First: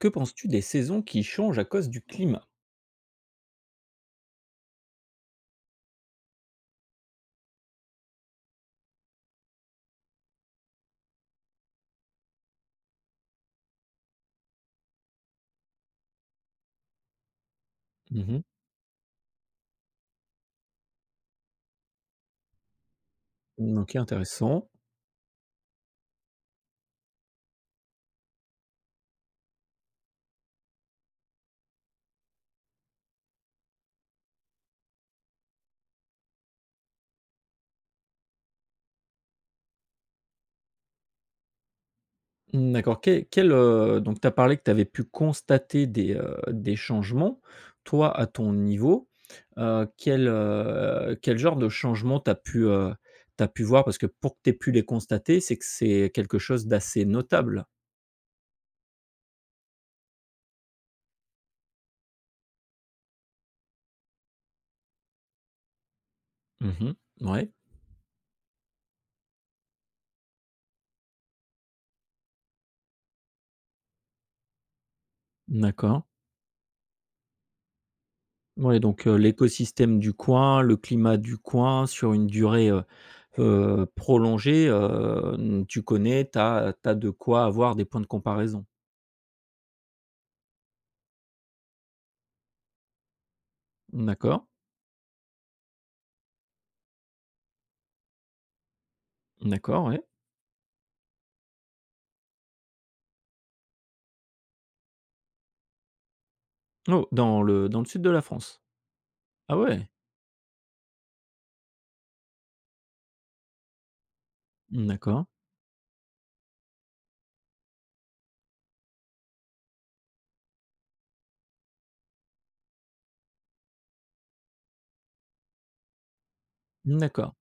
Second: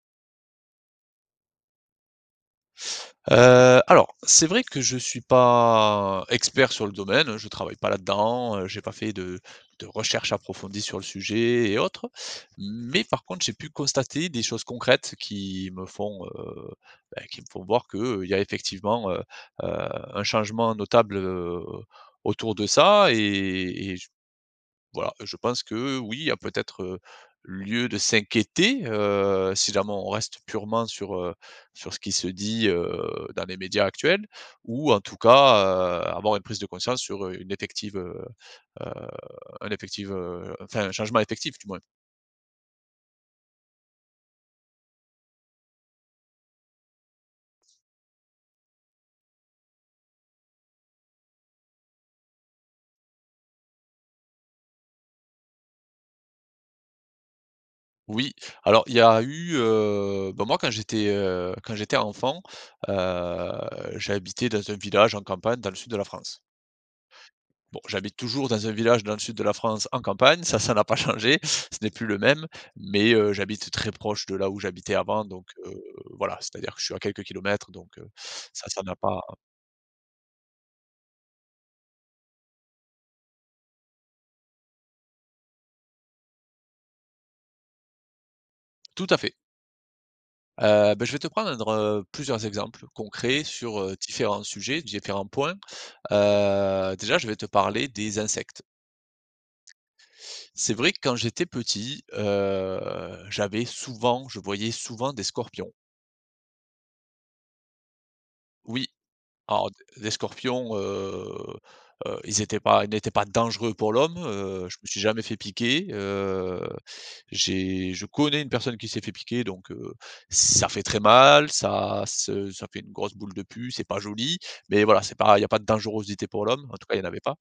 Que penses-tu des saisons qui changent à cause du climat? Heu, alors, c'est vrai que je suis pas expert sur le domaine, hein, je travaille pas là-dedans, heu, j'ai pas fait de de recherches approfondies sur le sujet et autres, mais par contre, j'ai pu constater des choses concrètes qui me font, heu, bah, qui me font voir que, heu, Mmh il y a mh. effectivement, heu, heu, un changement notable, heu, autour de ça Mmh, et et OK, j intéressant. voilà. Je pense que, oui, il y a peut-être, heu, lieu de s'inquiéter, heu, si jamais on reste purement sur, heu, sur ce qui se dit, heu, dans les médias actuels, ou en tout cas, heu, avoir une prise de conscience sur, heu, une effective, heu, heu, un effective, heu, enfin, un changement effectif, du moins. Mmh, d'accord. Que quel, heu, donc tu as parlé que tu avais pu constater des, heu, des changements. Toi, à ton niveau, heu, quel, heu, quel genre de changement, tu as pu, heu, tu as pu voir? Parce que pour que tu aies pu les constater, c'est que c'est quelque chose d'assez notable? Oui, alors il y a eu, heu, bah, moi quand j'étais, heu, quand j'étais enfant, heu, j'habitais dans un village en campagne dans le sud de la France. Mmh mh. Mouais? Bon, j'habite toujours dans un village dans le sud de la France en campagne. Ça, ça n'a pas changé ce n'est plus le même, mais heu, j'habite très proche de là où j'habitais avant donc heu, D'accord. voilà. C'est-à-dire que je suis à quelques kilomètres donc heu, ça, Ouais, ça n'a donc heu, pas l'écosystème du coin, le climat du coin, sur une durée, heu, heu, prolongée, heu, n tu connais, tu as tu as de quoi avoir des points de comparaison. Tout à fait. Heu, beh je vais te prendre, heu, plusieurs exemples concrets sur, heu, différents D'accord. sujets, différents points. Heu, déjà je vais te parler des insectes. D'accord ouais. C'est vrai que quand j'étais petit, heu, j'avais souvent je voyais souvent des scorpions. Oh, dans le dans le sud de la France? Oui. Ah Alors d ouais! les scorpions, heu, heu, ils étaient pas ils n'étaient pas dangereux pour l'homme, heu, je Mmh me suis jamais d'accord. fait piquer, heu, j'ai je connais une personne qui s'est fait piquer donc, heu, ça fait très mal. Ça se ça fait une grosse boule de pus, c'est pas joli, mais voilà c'est pas il n'y a pas de dangerosité pour l'homme. En tout cas il y en avait D'accord. pas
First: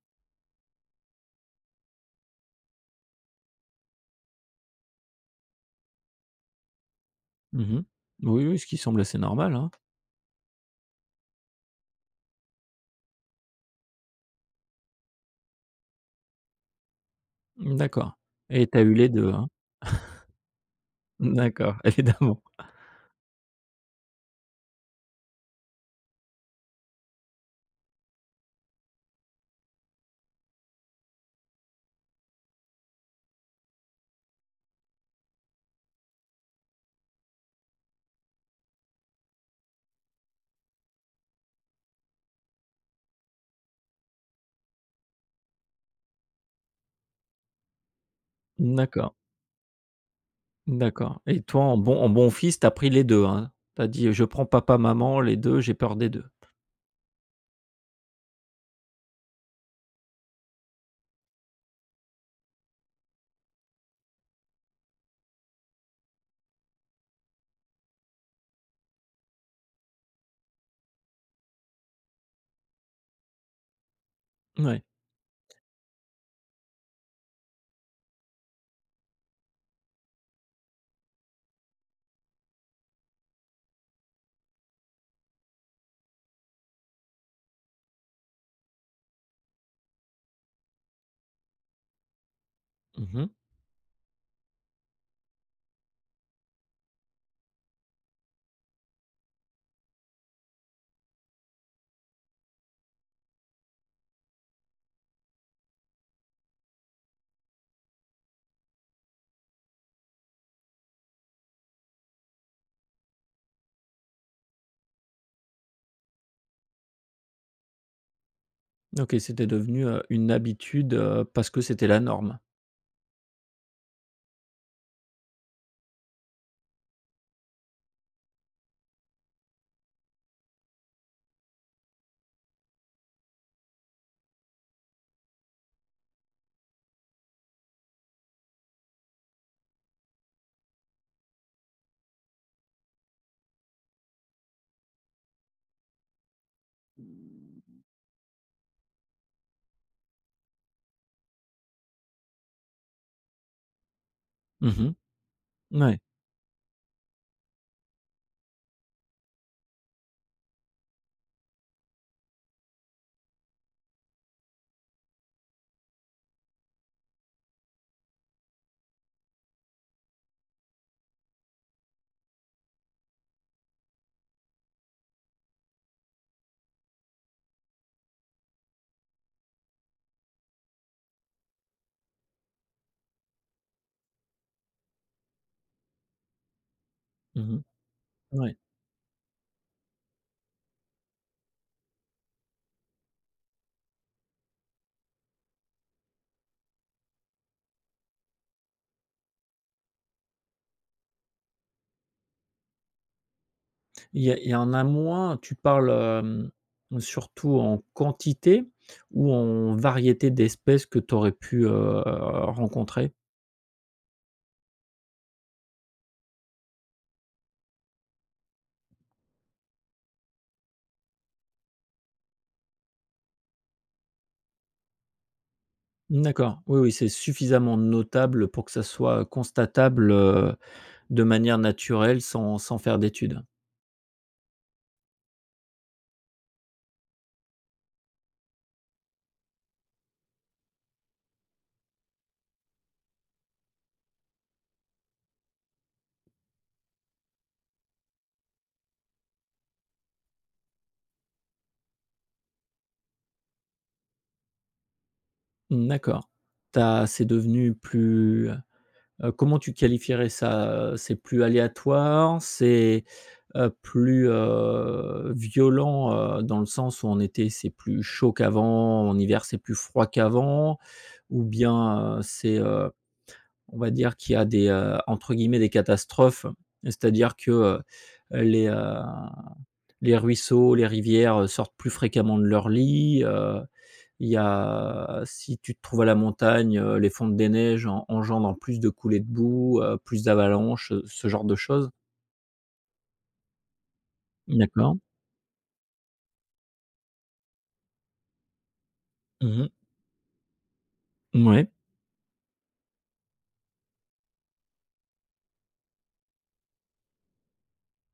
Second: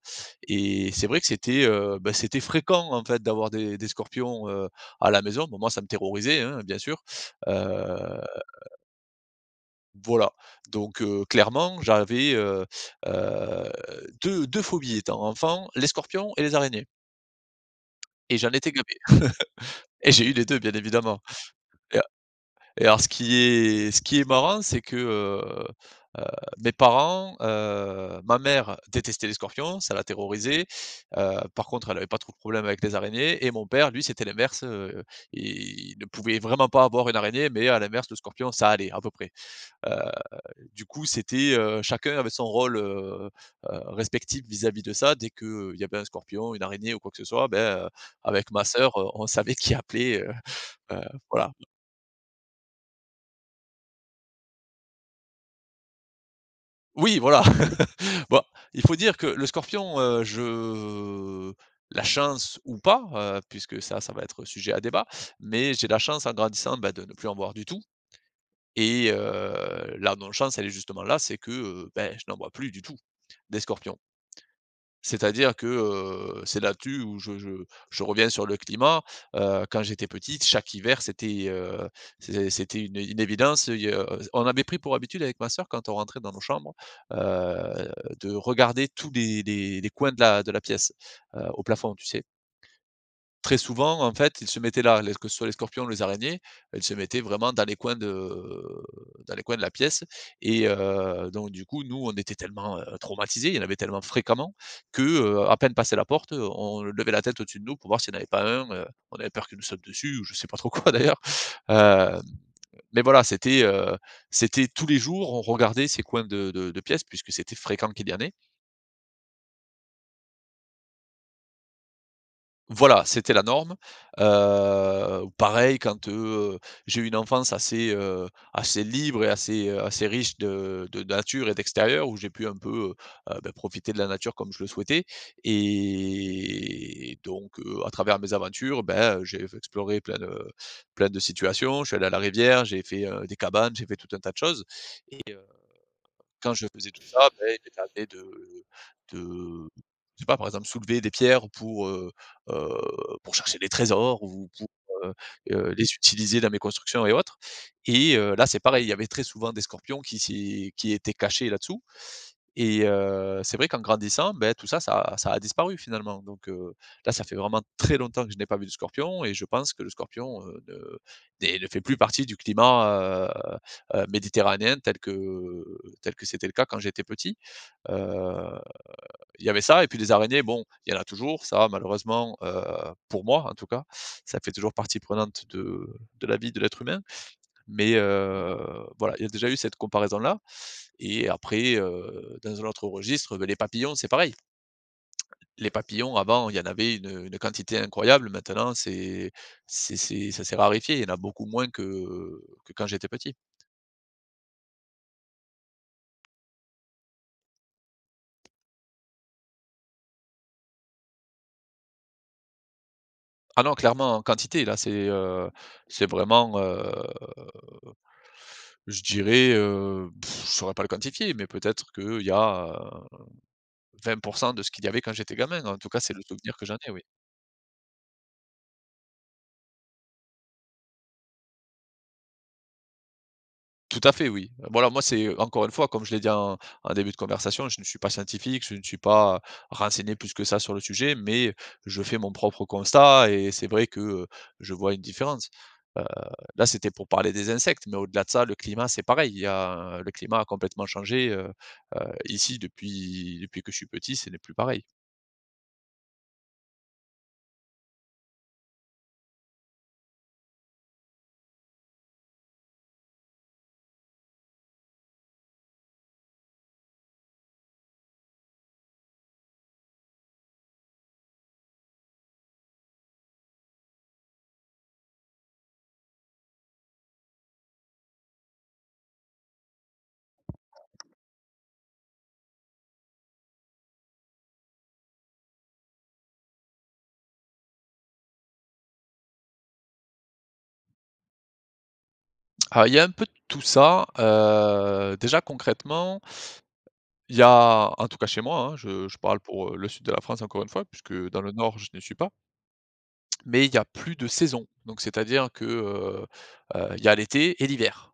et c'est vrai que c'était, heu, bah c'était fréquent en fait d'avoir des des scorpions, heu, à la maison. Bon moi ça me terrorisait hein, bien sûr. Mmh mh. Heu Oui oui, ce qui semble assez normal, hein. voilà. Donc heu, clairement j'avais, heu, heu, deux deux phobies étant enfant, les scorpions et les araignées D'accord et j'en et étais tu as gavé eu les 2, hein? et j'ai eu les 2 bien évidemment Mmh d'accord, et a évidemment. et alors ce qui est ce qui est marrant, c'est que, heu, heu, mes parents, heu ma mère détestait les scorpions, ça la terrorisait. Heu, par contre elle avait pas trop de problèmes avec les araignées et mon père lui c'était l'inverse, heu et il ne pouvait vraiment pas voir une araignée mais à l'inverse le scorpion ça allait, à peu près. Heu, du coup c'était, heu, chacun avait son rôle, heu, heu, respectif vis-à-vis de ça, dès que, heu, il y avait un scorpion, une araignée, ou quoi que ce soit, beh, heu, avec ma sœur, heu, D'accord. on savait qui appeler, heu, heu, D'accord et voilà. toi, en bon en bon fils tu as pris les 2, hein, tu as dit: «Heu, je prends papa maman, les 2, j'ai peur des 2». Oui, voilà. Bon, il faut dire que le scorpion, heu, je la chance ou pas, heu, puisque ça ça va être sujet à débat, mais j'ai la chance en grandissant, ben de ne plus en voir du tout et heu, là non chance elle est justement là, c'est que heu, beh je n'en vois plus du tout, des scorpions. Mouais. C'est-à-dire que, heu, c'est là-dessus où je je je reviens sur le climat, heu, quand j'étais petite chaque hiver c'était, heu, c'est c'était une une évidence, heu, i heu on avait pris pour habitude avec ma sœur quand on rentrait dans nos chambres, heu, de regarder tous les les les coins de la de la pièce, heu, au plafond, tu sais? Mmh mh. Très souvent en fait ils se mettaient là, les que ce soit les scorpions, les araignées, elles se mettaient vraiment dans les coins de dans les coins de la pièce et heu, donc du coup nous on était tellement, heu, traumatisés, il y en avait tellement fréquemment que, heu, à peine passé la porte, heu, on levait la tête au-dessus de nous pour voir s'il y en avait pas un. Heu, on avait peur qu'il nous saute dessus ou je sais pas trop quoi d'ailleurs, heu, mais voilà c'était heu, c'était tous les jours on regardait ces coins de de de pièces puisque c'était fréquent qu'il y en ait. OK, c'était devenu, heu, une habitude, heu, parce que c'était la norme. Voilà, c'était la norme. Heu, ou pareil quand, heu, heu, j'ai eu une enfance assez, heu, assez libre et assez, heu, assez riche de de nature et d'extérieur où j'ai pu un peu, heu, heu, bah profiter de la nature comme je le souhaitais et donc heu, à travers mes aventures ben, heu, j'ai f exploré plein de plein de situations. Je suis allé à la rivière, j'ai fait, heu, des cabanes, j'ai fait tout un tas de choses et heu, quand je faisais tout ça beh, il m'est arrivé de de je sais pas, par exemple soulever des pierres pour, heu, heu, pour chercher des trésors ou pour, Mmh mh. heu, heu, les Mouais. utiliser dans mes constructions et autres et heu, là c'est pareil. Il y avait très souvent des scorpions qui s'y qui étaient cachés là-dessous et heu, c'est vrai qu'en grandissant beh, tout ça ça ça a disparu, finalement. Donc heu, là ça fait vraiment très longtemps que je n'ai pas vu du scorpion et je pense que le scorpion, heu, ne n'est ne fait plus partie du climat, heu, heu, méditerranéen tel que tel que c'était le cas quand j'étais petit. Heu, il y avait ça et puis les araignées. Bon, il y en a toujours ça malheureusement, heu, pour moi en tout cas, ça fait toujours partie prenante de de la vie de l'être humain, Mmh mh. mais heu, Ouais. voilà il y a déjà eu cette comparaison-là et après, heu, dans un autre registre beh, les papillons c'est pareil. Les papillons, avant, il y en avait une, heu, une quantité incroyable. Maintenant c'est c'est c'est ça s'est raréfié, il y en a beaucoup moins que que quand j'étais petit. Il y a il y en a moins, tu parles, hem, surtout en quantité, ou en variété d'espèces que tu aurais pu, heu, rencontrer? Ah non, clairement en quantité, là c'est, heu, c'est vraiment, heu, je dirais, heu, je saurais pas le quantifier mais peut-être qu'il y a 20 % de ce qu'il y avait quand j'étais gamin. En tout cas, c'est le souvenir D'accord. que j'en Oui, ai oui, oui. c'est suffisamment notable pour que ça soit constatable, heu, de manière naturelle sans sans faire d'études. Tout à fait, oui. Voilà moi, c'est, heu, encore une fois, comme je l'ai dit, en en début de conversation, je ne suis pas scientifique, je ne suis pas, heu, renseigné plus que ça sur le sujet, mais je fais mon propre constat et c'est vrai que, heu, je vois une différence. Heu, là c'était pour parler des insectes mais au-delà de ça, le climat, c'est pareil. Il y a le climat a complètement changé, heu, heu, ici depuis depuis que je suis petit, ce n'est plus pareil. D'accord. Tu as c'est devenu plus, heu comment tu qualifierais ça, heu, c'est plus aléatoire, c'est, heu, plus, heu, violent, heu, dans le sens où en été, c'est plus chaud qu'avant, en hiver, c'est plus froid qu'avant? Ou bien, heu, c'est, heu, on va dire qu'il y a des, heu, entre guillemets, «des catastrophes». C'est-à-dire que, heu, les, heu, les ruisseaux, les rivières sortent plus fréquemment de leur lit, heu, il y a si tu te trouves à la montagne, heu, les fontes des neiges engendrent plus de coulées de boue, heu, plus d'avalanches, heu, ce genre de choses? Alors, il y a un peu de tout ça, D'accord. heu, déjà concrètement il y a en tout cas chez moi, hein, je je parle Mmh mh. pour le sud de la France encore une fois puisque dans le Mouais. nord je n'y suis pas mais il y a plus de saison! Donc, c'est-à-dire que, heu heu, il y a l'été et l'hiver.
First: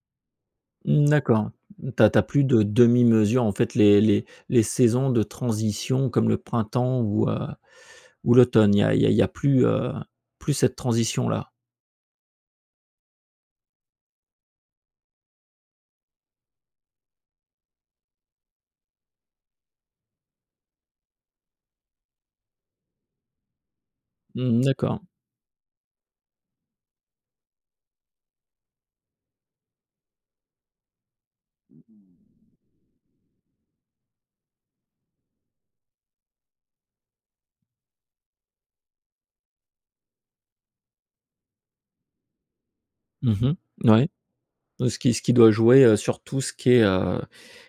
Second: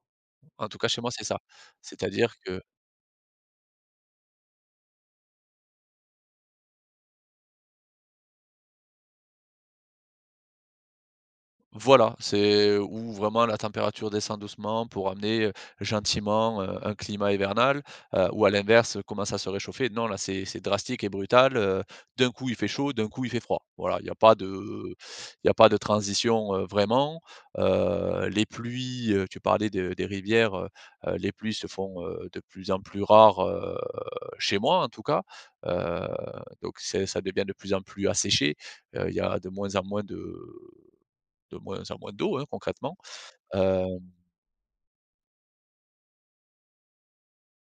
En tout cas chez Mmh, moi c'est ça, d'accord. Tu as tu as c'est-à-dire plus que de demi-mesure en fait. Les les les saisons de transition comme le printemps ou, heu, ou l'automne. Il y a il y a il y a plus, heu, plus cette transition là. Voilà, c'est où vraiment la température descend doucement pour amener, heu, gentiment, heu, un climat hivernal, heu, ou à l'inverse commence à se réchauffer, non là c'est c'est drastique et brutal, heu, d'un coup il fait chaud, d'un coup il fait froid. Voilà, il y a pas de, Mmh mh, heu, d'accord. il y a pas de transition, heu, vraiment, heu, les pluies, heu, tu parlais de des rivières, heu, heu, les pluies se font, heu, de plus en plus rares, heu, chez moi en tout cas, heu, donc c'est ça devient de plus en plus asséché, heu, il y a de moins en moins de de moins en moins d'eau hein, concrètement, Mmh heu mh. Ouais. Ce qui ce qui doit jouer, heu, sur tout ce qui est, heu,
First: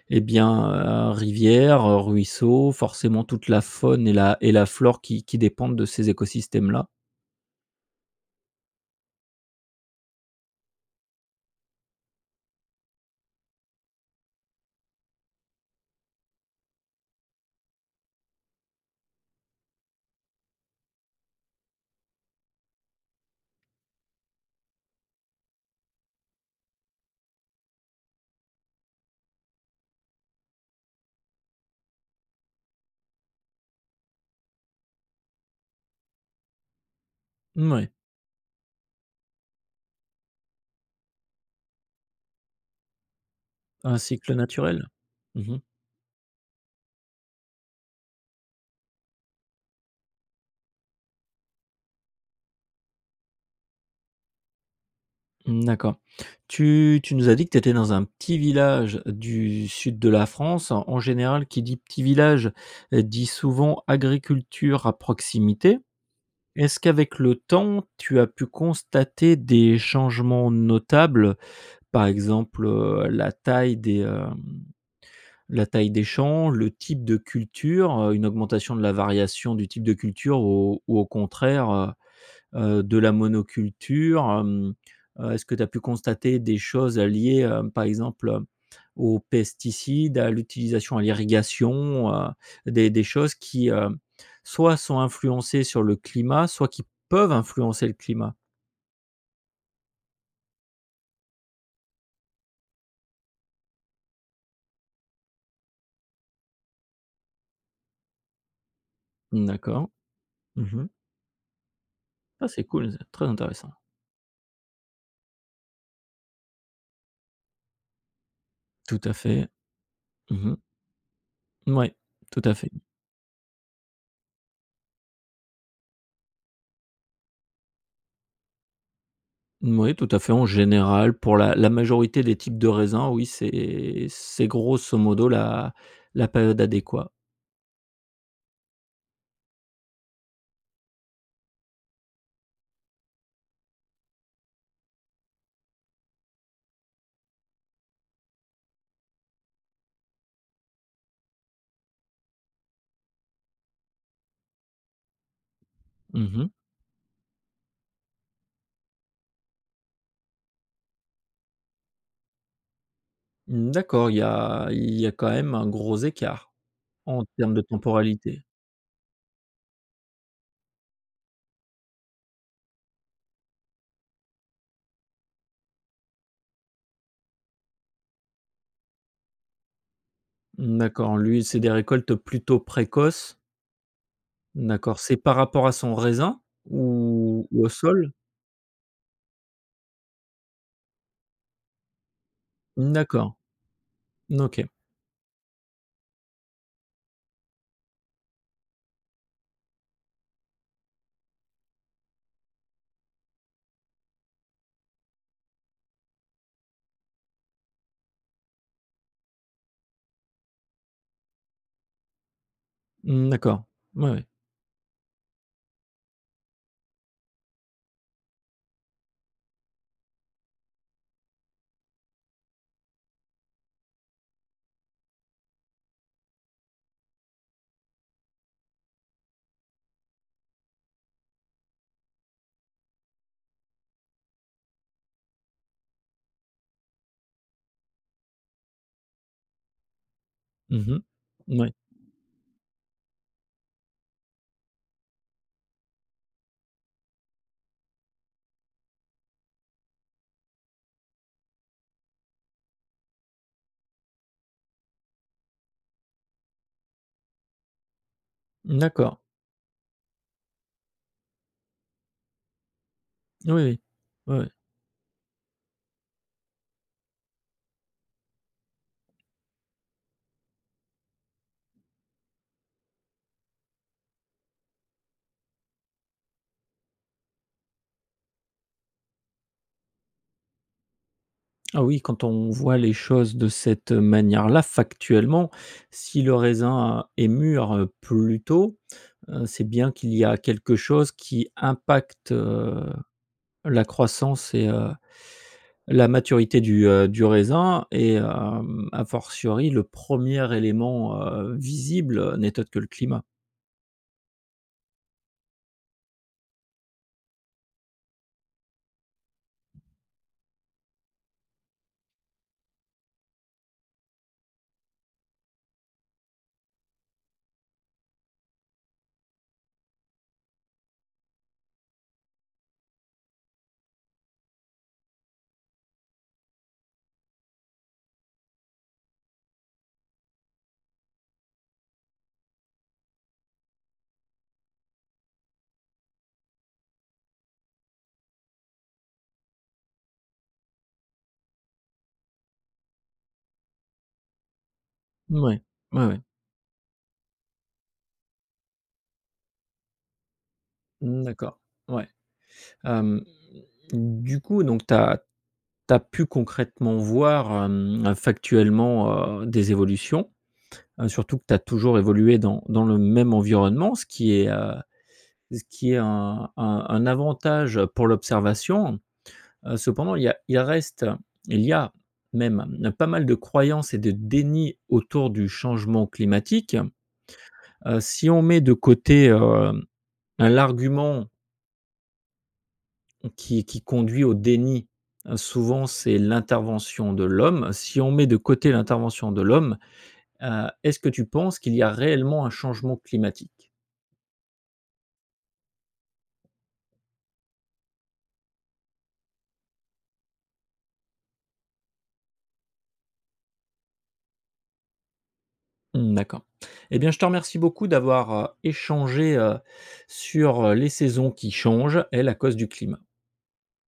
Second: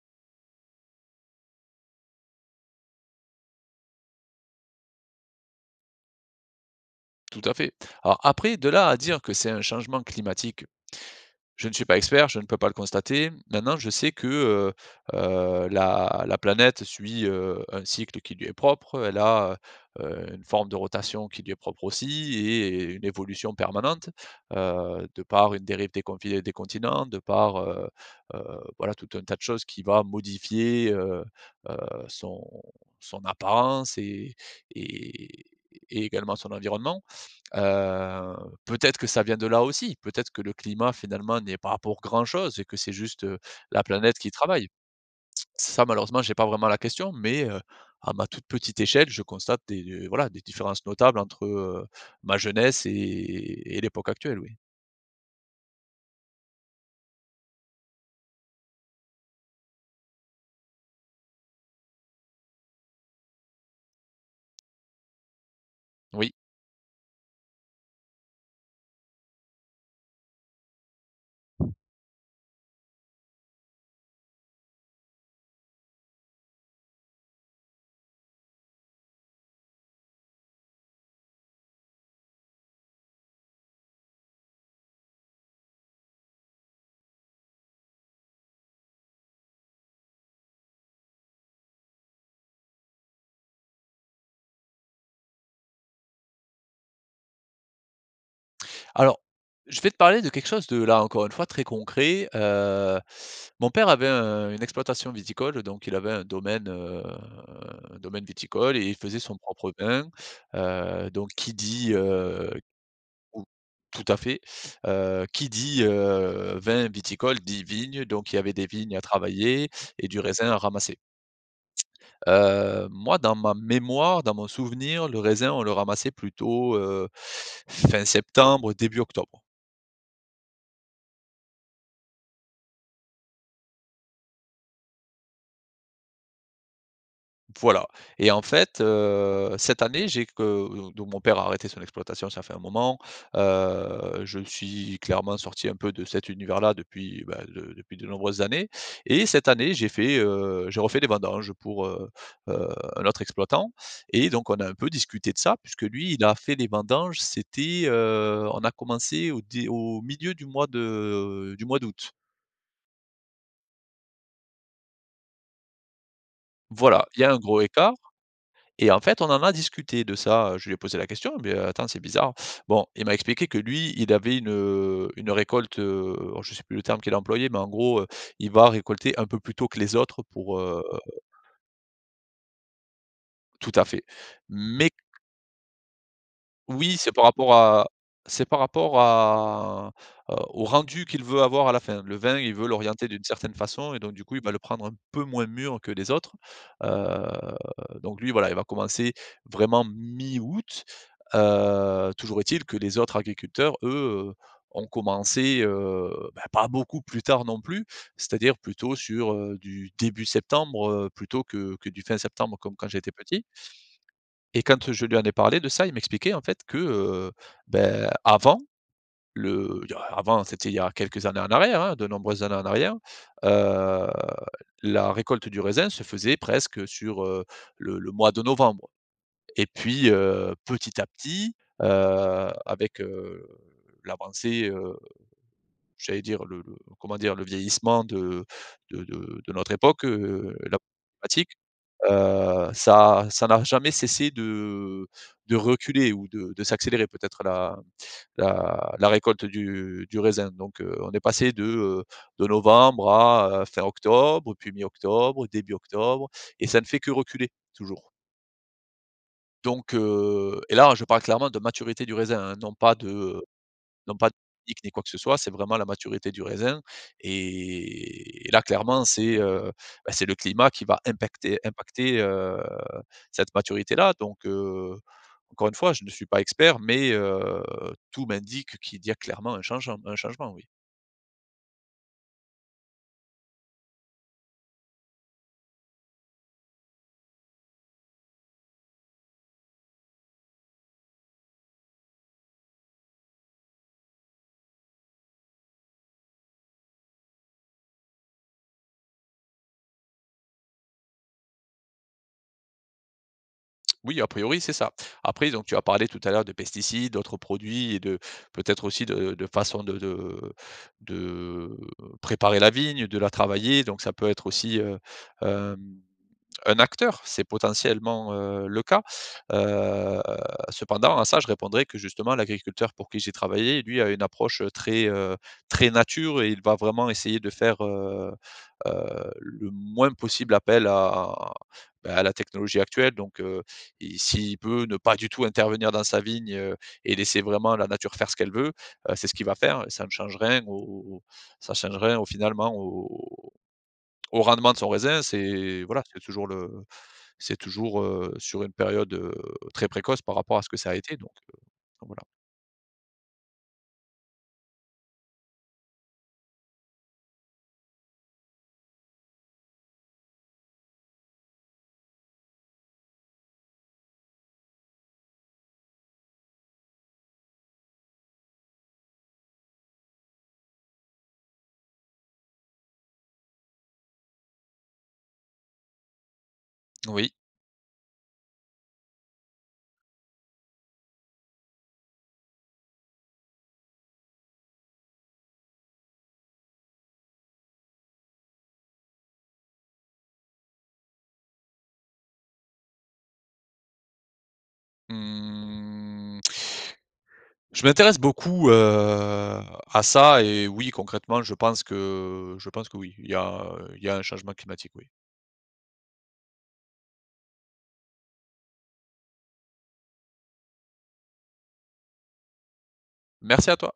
et bien, heu, rivière, ruisseau forcément toute la faune et la et la flore qui qui dépendent de ces écosystèmes-là. Tout à fait. Alors, après, de là à dire que c'est un changement climatique, je ne suis pas expert, je ne peux pas le constater. Maintenant je sais que, heu, heu, la la planète suit, heu, un cycle qui lui est propre. Elle a, heu, une forme de rotation qui lui est propre, aussi, et une évolution permanente, heu, de par une dérive des confi des continents, de par, heu, heu, voilà, tout un tas de choses qui va modifier, heu, heu, son son apparence et et également, son environnement. Mmh, ouais. Heu, peut-être que ça vient de là, aussi? Peut-être que le climat, finalement, n'y est pas pour grand chose et que c'est juste la Un planète qui cycle travaille? naturel? Mmh mh. Ça, malheureusement, j'ai pas vraiment la question mais heu, à ma toute petite échelle, je constate des, heu, voilà, des différences notables entre, heu, ma jeunesse et et l'époque actuelle, oui. Mmh, d'accord. Tu tu nous as dit que tu étais dans un petit village du sud de la France. En général, qui dit: «petit village», dit souvent: «agriculture à proximité». Oui. Est-ce qu'avec le temps, tu as pu constater des changements notables, par exemple, heu, la taille des, heu, la taille des champs, le type de culture, heu, une augmentation de la variation du type de culture ou ou au contraire, heu, heu, de la monoculture? Hem, heu, est-ce que tu as pu constater des choses à liées, heu, par exemple, heu, aux pesticides, à l'utilisation à l'irrigation, heu, des des choses qui, heu, soit sont influencées sur le climat, soit qui peuvent influencer le climat? Alors je vais te parler de quelque chose, de là, encore une fois très concret, heu, mon père avait un une exploitation viticole donc il avait un domaine, heu, un domaine viticole et il faisait son Mmh, propre d'accord, vin, mmh mh. heu, donc qui dit, Ah, heu c'est cool ça! Très ou intéressant. tout à fait, heu, qui dit: «Heu, vin, viticole» dit: «Vignes» donc il y avait des vignes Tout à à fait, travailler et du mmh raisin mh. à ramasser. Moui, tout à fait. Heu, moi dans ma mémoire, dans mon souvenir, le raisin on le ramassait plutôt, heu, fin septembre début octobre. Moui, tout à fait, en général pour la la majorité des types de raisins, oui, c'est c'est grosso modo la la période adéquat. Voilà, et en fait, heu, cette année, j'ai que, heu, donc mon père a arrêté son exploitation, ça fait un moment, heu, je suis clairement sorti un peu de cet univers là depuis, bah, de depuis de nombreuses années, et cette année, j'ai fait, heu, j'ai refait des vendanges, heu, pour, heu, heu, un autre exploitant, et donc on a un peu discuté de ça. Puisque, lui, il Mmh a mh. fait les vendanges c'était, heu, on a commencé au dé au milieu du mois de, heu, du mois d'août. Mmh, d'accord. Il y a il y a quand même un gros écart, Voilà, il en y a un termes de gros écart, temporalité. et en fait, on en a discuté de ça, heu, je lui ai posé la question: «Beh, heu, attends, c'est bizarre.» Bon, il m'a expliqué que, lui, il avait une, heu, une récolte, heu, alors, je sais plus le terme qu'il a employé, mais en gros, heu, il va récolter un peu plus tôt que les autres pour, Mmh, heu d'accord, lui c'est des récoltes plutôt précoces. Tout à fait, mais q D'accord. C'est par rapport à son raisin, Oui, c'est par ou rapport ou au à sol? c'est par rapport à, heu, au rendu qu'il veut avoir à la fin. Le vin, il veut Mmh, l'orienter d'une d'accord, certaine façon, et donc, du coup, n il va le OK. prendre un peu moins mûr que les autres, eu, donc lui, voilà, il va commencer, vraiment, mi-août, heu, toujours est-il que les autres agriculteurs, eux, heu, ont commencé, heu, bah, pas beaucoup plus tard non plus. C'est-à-dire plutôt sur, heu, du début septembre, heu, plutôt que que du fin septembre, comme quand j'étais Mmh, petit. d'accord. Oui, oui. Et quand, heu, je lui en ai parlé de ça, il m'expliquait en fait que, heu, bah avant le il y a avant, c'était il y a quelques années en arrière, hein, de nombreuses années en arrière, heu, la récolte du raisin se faisait presque sur, heu, le le mois de novembre. Et puis, heu, petit à petit, heu, avec, heu, l'avancée, heu, j'allais dire le le comment dire? Le vieillissement de de de notre époque, heu, la Mmh problèmatique mh, oui. heu, ça à ça n'a jamais cessé de de reculer, ou de de s'accélérer, peut-être la la la récolte du du raisin donc heu, on est passé de, heu, de novembre à, heu, fin octobre, puis mi octobre, début octobre et ça ne fait que reculer, toujours. D'accord. Donc heu et là hein, je parle clairement de maturité du raisin, hein, non pas de, heu, Oui, oui. non pas de Oui, oui. technique, ni quoi que ce soit. C'est vraiment la maturité du raisin et et là, clairement c'est, heu, bah, c'est le climat qui va impecter impacter, heu, cette maturité là, donc heu, encore une fois, je ne suis pas expert mais heu, tout m'indique qu'il y a clairement un changeant un changement, oui. Oh, oui, quand on voit les choses de cette manière là, factuellement, si le raisin est mûr plus tôt, heu, c'est bien qu'il y a quelque chose qui impacte, heu, la croissance et heu, la maturité du, heu, du raisin et hem, à fortiori, le 1er élément, heu, visible n'est autre que le climat. Oui, à priori, c'est ça. Après, donc tu as parlé tout à l'heure de pesticides, d'autres produits et de peut-être aussi de de façon de de de préparer la vigne, de la travailler donc ça peut être aussi, heu, hem, un acteur, c'est potentiellement, heu, le cas. Heu, cependant à ça, je répondrai que justement l'agriculteur pour qui j'ai travaillé, lui, a une approche très, heu, très nature et il va vraiment essayer de faire, heu heu, le moins possible appel à, bah, à la technologie actuelle, donc, heu, il s'il peut ne pas du tout intervenir dans sa vigne, heu, et laisser vraiment la nature faire ce qu'elle veut, heu, c'est ce qu'il va faire et ça ne change rien au au au ça change rien au finalement au au au rendement de son raisin, Ouais, c'est voilà, ouais, c'est ouais. toujours le c'est toujours, heu, sur une période, heu, très précoce par rapport à ce que ça a été donc, heu, D'accord, enfin, ouais. voilà. Hem, du coup, donc tu as tu as pu concrètement voir hem, factuellement, heu, des évolutions, heu, surtout que tu as toujours évolué dans dans le même environnement, ce qui est, heu, ce qui est un un un avantage pour l'observation. Heu, cependant, il y a il reste il y a même pas mal de croyances et de déni autour du changement climatique. Oui. Heu, si on met de côté, heu, hein l'argument qui qui conduit au déni souvent, c'est l'intervention de l'homme, si on met de côté l'intervention de l'homme, heu, est-ce que tu penses qu'il y a réellement un changement climatique? Mmh, je m'intéresse beaucoup, heu, à ça et oui concrètement je pense que je pense que oui, il y a, heu, il y a un changement climatique oui. D'accord. Et bien, je te remercie beaucoup d'avoir, heu, échangé, heu, sur, heu, les saisons qui changent et la cause du climat. Merci à toi.